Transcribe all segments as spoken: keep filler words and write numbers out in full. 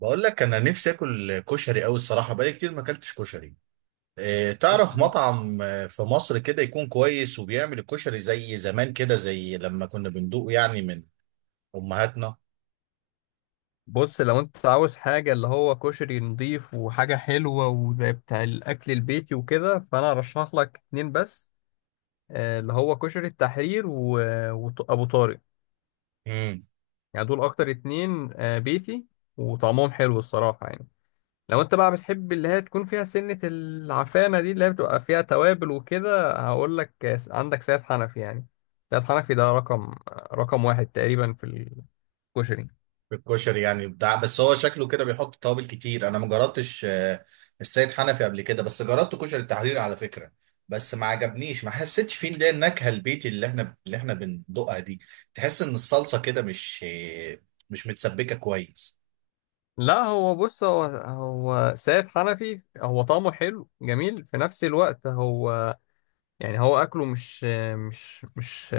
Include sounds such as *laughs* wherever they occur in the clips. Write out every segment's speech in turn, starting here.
بقول لك انا نفسي اكل كشري قوي الصراحه، بقالي كتير ما اكلتش كشري. إيه، تعرف كشري. مطعم آه، في مصر كده يكون كويس وبيعمل الكشري زي زمان كده، زي لما كنا بندوقه يعني من امهاتنا؟ بص، لو انت عاوز حاجة اللي هو كشري نضيف وحاجة حلوة وزي بتاع الأكل البيتي وكده، فأنا أرشح لك اتنين بس. آه، اللي هو كشري التحرير و- وط- وأبو طارق. امم. يعني دول أكتر اتنين، آه، بيتي، وطعمهم حلو الصراحة يعني. لو انت بقى بتحب اللي هي تكون فيها سنة العفانة دي، اللي هي بتبقى فيها توابل وكده، هقول لك آه، عندك سيد حنفي يعني. سيد حنفي ده رقم رقم واحد تقريبا في الكشري. الكشري يعني بتاع، بس هو شكله كده بيحط توابل كتير. انا ما جربتش آه، السيد حنفي قبل كده، بس جربت كشري التحرير على فكره. بس ما عجبنيش، ما حسيتش فيه اللي هي النكهه البيتي اللي احنا اللي احنا بندوقها دي. تحس ان الصلصه كده مش آه، مش متسبكه كويس. لا، هو بص، هو هو سيد حنفي، هو طعمه حلو جميل في نفس الوقت. هو يعني هو اكله مش مش مش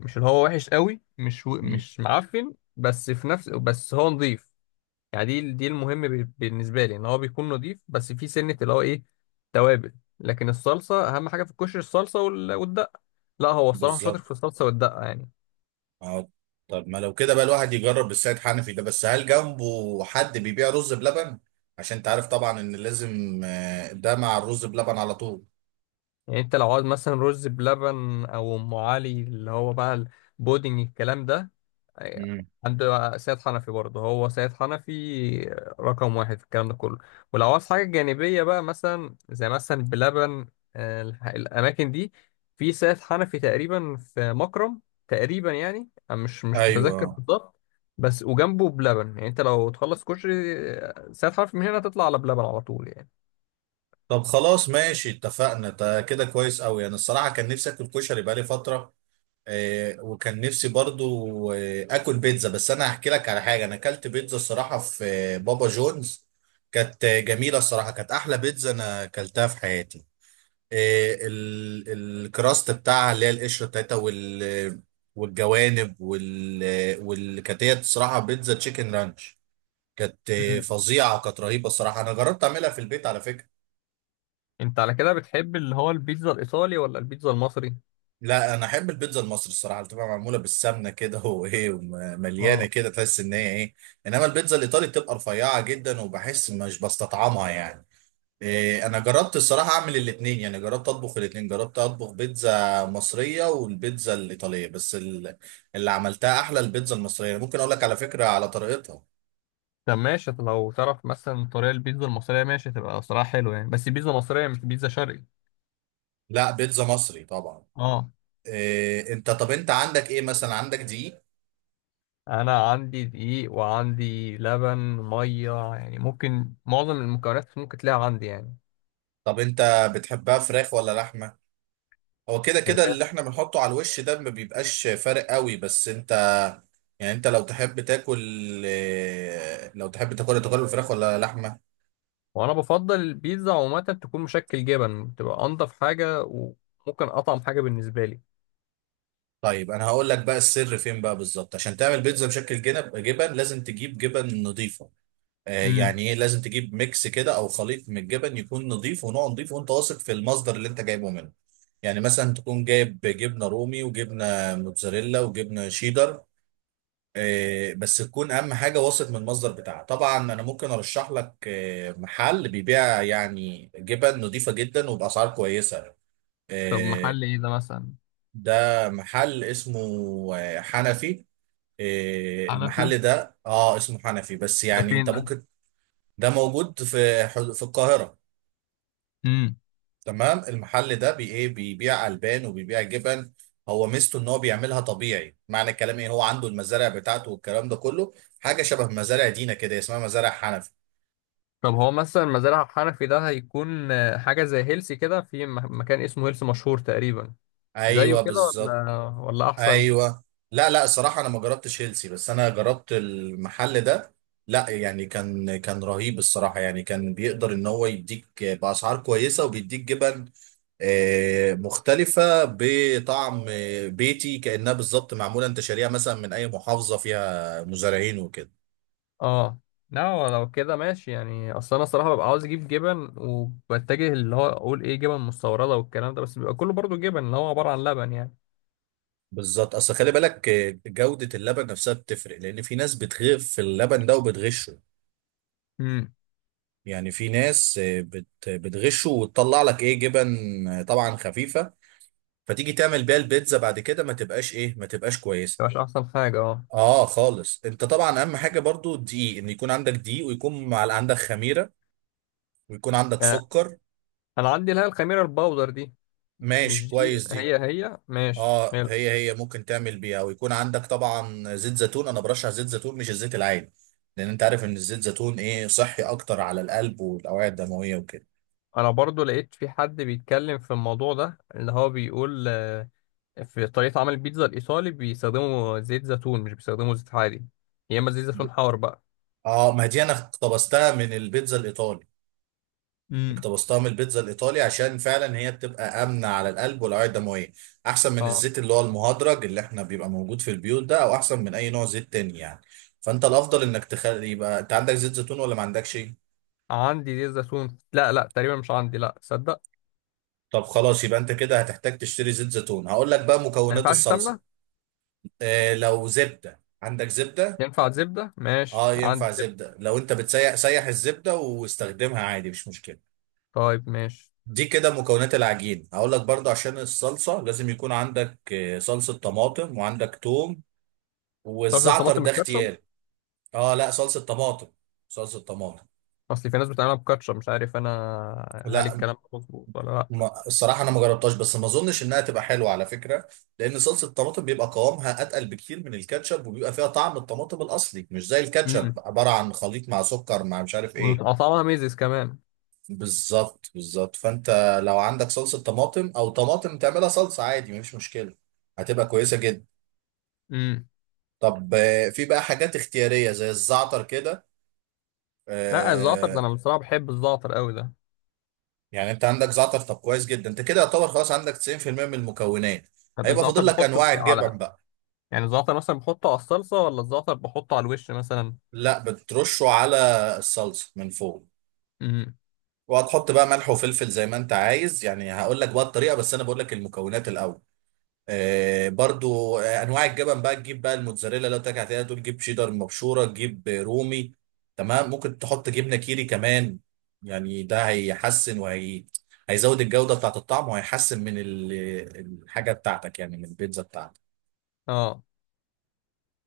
مش اللي هو وحش قوي، مش و- امم. مش معفن، بس في نفس، بس هو نظيف. يعني دي دي المهم ب- بالنسبه لي ان هو بيكون نظيف، بس في سنه اللي هو ايه، توابل. لكن الصلصه اهم حاجه في الكشري، الصلصه وال- والدقه. لا، هو الصراحه شاطر في بالظبط. الصلصه والدقه يعني. اه. طب ما لو كده بقى الواحد يجرب السيد حنفي ده، بس هل جنبه حد بيبيع رز بلبن؟ عشان انت عارف طبعا ان لازم آه، ده مع الرز بلبن على طول. يعني انت لو عاوز مثلا رز بلبن او ام علي اللي هو بقى البودنج الكلام ده، أيوة. امم. عند سيد حنفي برضه. هو سيد حنفي رقم واحد في الكلام ده كله. ولو عاوز حاجة جانبية بقى، مثلا زي مثلا بلبن، آه، الح- الأماكن دي في سيد حنفي تقريبا في مكرم تقريبا يعني. أنا مش مش متذكر ايوه. بالظبط، بس وجنبه بلبن. يعني انت لو تخلص كشري، آه، سيد حنفي من هنا تطلع على بلبن على طول يعني. طب خلاص، ماشي، اتفقنا، ده كده كويس قوي. انا الصراحه كان نفسي اكل كشري بقالي فتره، آه، وكان نفسي برضو آه، اكل بيتزا. بس انا هحكي لك على حاجه، انا اكلت بيتزا الصراحه في آه، بابا جونز. كانت آه، جميله الصراحه، كانت احلى بيتزا انا اكلتها في حياتي. آه، ال- الكراست بتاعها اللي هي القشره بتاعتها، وال والجوانب، وال والكاتيه، الصراحه بيتزا تشيكن رانش. كانت آه، مم. فظيعه، كانت رهيبه الصراحه. انا جربت اعملها في البيت على فكره. انت على كده بتحب اللي هو البيتزا الإيطالي ولا البيتزا المصري؟ لا، انا احب البيتزا المصري الصراحه، اللي بتبقى معموله بالسمنه كده *laughs* وايه، ومليانه اه. كده، تحس ان هي ايه. انما البيتزا الايطالي بتبقى رفيعه جدا، وبحس مش بستطعمها يعني. إيه، انا جربت الصراحه اعمل الاثنين، يعني جربت اطبخ الاثنين، جربت اطبخ بيتزا مصريه والبيتزا الايطاليه، بس ال- اللي عملتها احلى البيتزا المصريه. يعني ممكن اقول لك على فكره على طريقتها. طب ماشي، طب لو تعرف مثلا طريقة البيتزا المصرية ماشي، تبقى صراحة حلوة يعني، بس بيتزا مصرية مش بيتزا شرقي. لا، بيتزا مصري طبعا. اه. إيه انت، طب انت عندك ايه مثلا، عندك دقيق؟ انا عندي دقيق وعندي لبن مية، يعني ممكن معظم المكونات ممكن تلاقيها عندي يعني. طب انت بتحبها فراخ ولا لحمه؟ هو كده كده اللي فراخ. احنا بنحطه على الوش ده ما بيبقاش فارق قوي، بس انت يعني انت لو تحب تاكل، إيه، لو تحب تاكل تاكل الفراخ ولا لحمه؟ وانا بفضل البيتزا عموما تكون مشكل جبن، تبقى انضف حاجة وممكن اطعم حاجة بالنسبة لي. طيب انا هقول لك بقى السر فين بقى بالظبط. عشان تعمل بيتزا بشكل جنب جبن، لازم تجيب جبن نظيفه. آه امم. يعني ايه، لازم تجيب ميكس كده او خليط من الجبن، يكون نظيف ونوع نظيف وانت واثق في المصدر اللي انت جايبه منه. يعني مثلا تكون جايب جبنه رومي وجبنه موتزاريلا وجبنه شيدر. آه بس تكون اهم حاجه واثق من المصدر بتاعها طبعا. انا ممكن ارشح لك آه محل بيبيع يعني جبن نظيفه جدا وباسعار كويسه. طب آه محل ايه ده مثلا؟ ده محل اسمه آه، حنفي. إيه، حنفي؟ المحل ده اه اسمه حنفي، بس ده يعني فين انت ده؟ ممكن، ده موجود في حد- في القاهرة. امم. تمام، المحل ده بي ايه، بيبيع البان وبيبيع جبن. هو ميزته ان هو بيعملها طبيعي، معنى الكلام ايه، هو عنده المزارع بتاعته والكلام ده كله. حاجة شبه مزارع دينا كده، اسمها مزارع حنفي. طب هو مثلا مزارع حنفي ده هيكون آه، حاجة زي هيلسي كده، في مه- مكان اسمه هيلسي مشهور تقريبا. زيه ايوه كده بالظبط. ولا ولا احسن؟ ايوه. لا لا، الصراحة انا ما جربتش هيلسي، بس انا جربت المحل ده. لا يعني، كان كان رهيب الصراحة. يعني كان بيقدر ان هو يديك بأسعار كويسة، وبيديك جبن آه، مختلفة بطعم آه، بيتي، كأنها بالظبط معمولة انت شاريها مثلا من أي محافظة فيها مزارعين وكده. اه. لا، هو لو كده ماشي يعني. اصل انا الصراحه ببقى عاوز اجيب جبن، وبتجه اللي هو اقول ايه، جبن مستورده والكلام ده، بس بيبقى كله برضو جبن اللي هو عباره عن لبن يعني. بالظبط، أصل خلي بالك آه، جودة اللبن نفسها بتفرق، لأن في ناس بتغف في اللبن ده وبتغشه. امم. يعني في ناس آه، بت- بتغشه وتطلع لك إيه جبن آه، طبعا خفيفة، فتيجي تعمل بيها البيتزا بعد كده ما تبقاش إيه ما تبقاش كويسة. مش احسن حاجه اه. آه خالص. أنت طبعا أهم حاجة برضو الدقيق، إن يكون عندك دقيق، ويكون مع- عندك خميرة، ويكون عندك آه، سكر. انا عندي اللي هي الخميره الباودر دي، ماشي، مش دي. كويس دي. هي هي، ماشي اه حلو. هي، هي ممكن تعمل بيها، ويكون عندك طبعا زيت زيتون. انا برشح زيت زيتون مش الزيت العادي، لان انت عارف ان الزيت زيتون ايه صحي اكتر على القلب والاوعيه الدمويه وكده. انا برضو لقيت في حد بيتكلم في الموضوع ده اللي هو بيقول آه، في طريقه عمل البيتزا الايطالي بيستخدموا زيت زيتون، مش بيستخدموا زيت عادي، يا اما زيت زيتون حار بقى. اه، ما دي انا اقتبستها من البيتزا الايطالي، امم. اقتبستها من البيتزا الايطالي عشان فعلا هي بتبقى امنه على القلب والاوعيه الدمويه، احسن من اه. الزيت اللي هو المهدرج اللي احنا بيبقى موجود في البيوت ده، او احسن من اي نوع زيت تاني يعني. فانت الافضل انك تخلي، يبقى انت عندك زيت زيتون ولا ما عندكش؟ عندي زيت زيتون، لا لا، تقريبا مش عندي، لا صدق. طب خلاص، يبقى انت كده هتحتاج تشتري زيت زيتون. هقول لك بقى ما مكونات ينفعش الصلصه. سمنه؟ اه، لو زبده، عندك زبده؟ ينفع زبده؟ ماشي اه، ينفع عندي زبده. زبده. لو انت بتسيح، سيح الزبده واستخدمها عادي مش مشكله. طيب ماشي. دي كده مكونات العجين. هقول لك برضه عشان الصلصه لازم يكون عندك آه، صلصه طماطم، وعندك توم، صلصه والزعتر الطماطم ده مش كاتشب؟ اختياري. اه لا، صلصه طماطم، صلصه طماطم. اصل في ناس بتعملها بكاتشب، مش عارف انا، هل لا، الكلام ده مظبوط ولا لا؟ ما الصراحة أنا ما جربتهاش، بس ما أظنش إنها تبقى حلوة على فكرة، لأن صلصة الطماطم بيبقى قوامها أتقل بكتير من الكاتشب، وبيبقى فيها طعم الطماطم الأصلي، مش زي الكاتشب امم. عبارة عن خليط مع سكر مع مش عارف إيه. وطعمها ميزز كمان. بالظبط بالظبط، فأنت لو عندك صلصة طماطم أو طماطم تعملها صلصة عادي مفيش مشكلة، هتبقى كويسة جدا. امم. طب آه، في بقى حاجات اختيارية زي الزعتر كده. لا، الزعتر ده آه، انا بصراحه بحب الزعتر قوي ده. يعني أنت عندك زعتر، طب كويس جدا. أنت كده يعتبر خلاص عندك تسعين في المئة من المكونات، طب هيبقى الزعتر فاضل لك بحطه أنواع في، الجبن. على، يعني الزعتر مثلا بحطه على الصلصه ولا الزعتر بحطه على الوش مثلا؟ لا، بترشه على الصلصه من فوق. امم. وهتحط بقى ملح وفلفل زي ما انت عايز. يعني هقول لك بقى الطريقه، بس انا بقول لك المكونات الاول. آه برضو، آه انواع الجبن بقى، تجيب بقى الموتزاريلا، لو تاكل عليها تقول جيب شيدر مبشوره، تجيب رومي، تمام. ممكن تحط جبنه كيري كمان، يعني ده هيحسن، وهي هيزود الجوده بتاعت الطعم، وهيحسن من ال- الحاجه بتاعتك يعني، من البيتزا بتاعتك. اه.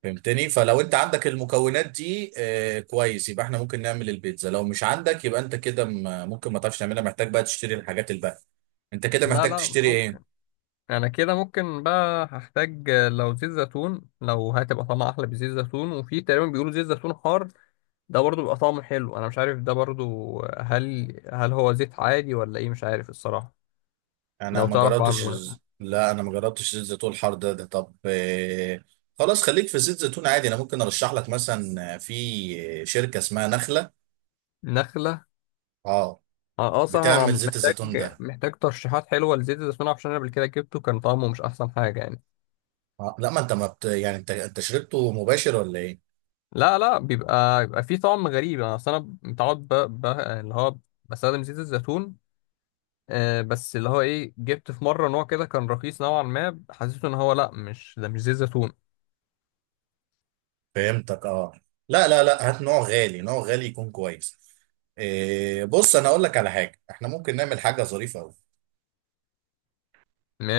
فهمتني؟ فلو انت عندك المكونات دي آه كويس، يبقى احنا ممكن نعمل البيتزا. لو مش عندك، يبقى انت كده م- ممكن ما تعرفش تعملها، محتاج بقى تشتري الحاجات الباقية. انت كده لا محتاج لا. تشتري ايه؟ انا كده ممكن بقى هحتاج لو زيت زيتون، لو هتبقى طعمها احلى بزيت زيتون. وفي تقريبا بيقولوا زيت زيتون حار، ده برضو بيبقى طعمه حلو. انا مش عارف ده برضو، هل هل هو زيت عادي ولا ايه، مش عارف الصراحة. انا لو ما تعرف جربتش عنه مثلا. الز- لا، انا ما جربتش زيت زيتون الحار ده, ده طب آه، خلاص، خليك في زيت زيتون عادي. انا ممكن ارشح لك مثلا آه، في شركة اسمها نخلة. نخلة. اه، اه. آه، صح، انا بتعمل زيت محتاج، الزيتون ده. محتاج ترشيحات حلوة لزيت الزيتون، عشان انا قبل كده جبته كان طعمه مش احسن حاجة يعني. آه. لا، ما انت ما بت... يعني انت انت شربته مباشر ولا ايه؟ لا لا، بيبقى بيبقى فيه طعم غريب. انا اصل انا متعود، ب... ب... اللي هو بستخدم زيت الزيتون. آه، بس اللي هو ايه، جبت في مرة نوع كده كان رخيص نوعا ما، حسيته ان هو لا مش ده، مش زيت زيتون. فهمتك اه. لا لا لا، هات نوع غالي، نوع غالي يكون كويس. إيه، بص انا اقول لك على حاجه، احنا ممكن نعمل حاجه ظريفه قوي.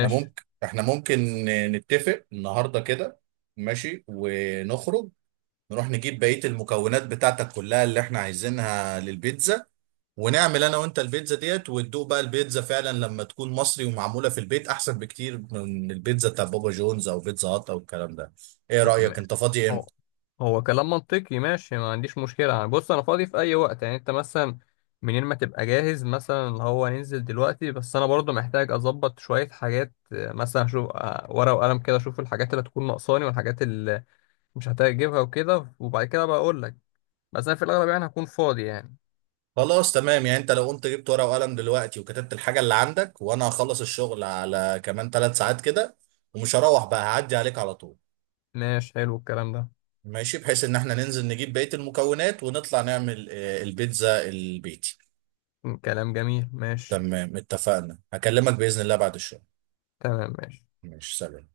احنا ممكن احنا ممكن نتفق النهارده كده، ماشي، ونخرج، نروح نجيب بقيه المكونات بتاعتك كلها اللي احنا عايزينها للبيتزا، ونعمل انا وانت البيتزا ديت، وتدوق بقى البيتزا فعلا لما تكون مصري ومعموله في البيت، احسن بكتير من البيتزا بتاع بابا جونز او بيتزا هات او الكلام ده. ايه م- م- رايك، انت فاضي امتى؟ هو، هو كلام منطقي ماشي، ما عنديش مشكلة يعني. بص انا فاضي في اي وقت يعني. انت مثلا منين ما تبقى جاهز مثلا، اللي هو ننزل دلوقتي، بس انا برضو محتاج اظبط شوية حاجات، آه، مثلا اشوف آه، ورقة وقلم كده، اشوف الحاجات اللي هتكون ناقصاني والحاجات اللي مش هحتاج اجيبها وكده، وبعد كده بقى اقول لك. بس انا في الاغلب يعني هكون فاضي يعني. خلاص، تمام. يعني انت لو قمت جبت ورقة وقلم دلوقتي، وكتبت الحاجة اللي عندك، وانا هخلص الشغل على كمان ثلاث ساعات كده، ومش هروح بقى، هعدي عليك على طول. ماشي حلو الكلام ده. ماشي، بحيث ان احنا ننزل نجيب بقية المكونات، ونطلع نعمل آه، البيتزا البيتي. كلام جميل ماشي. تمام، اتفقنا، هكلمك بإذن الله بعد الشغل. تمام ماشي. ماشي، سلام.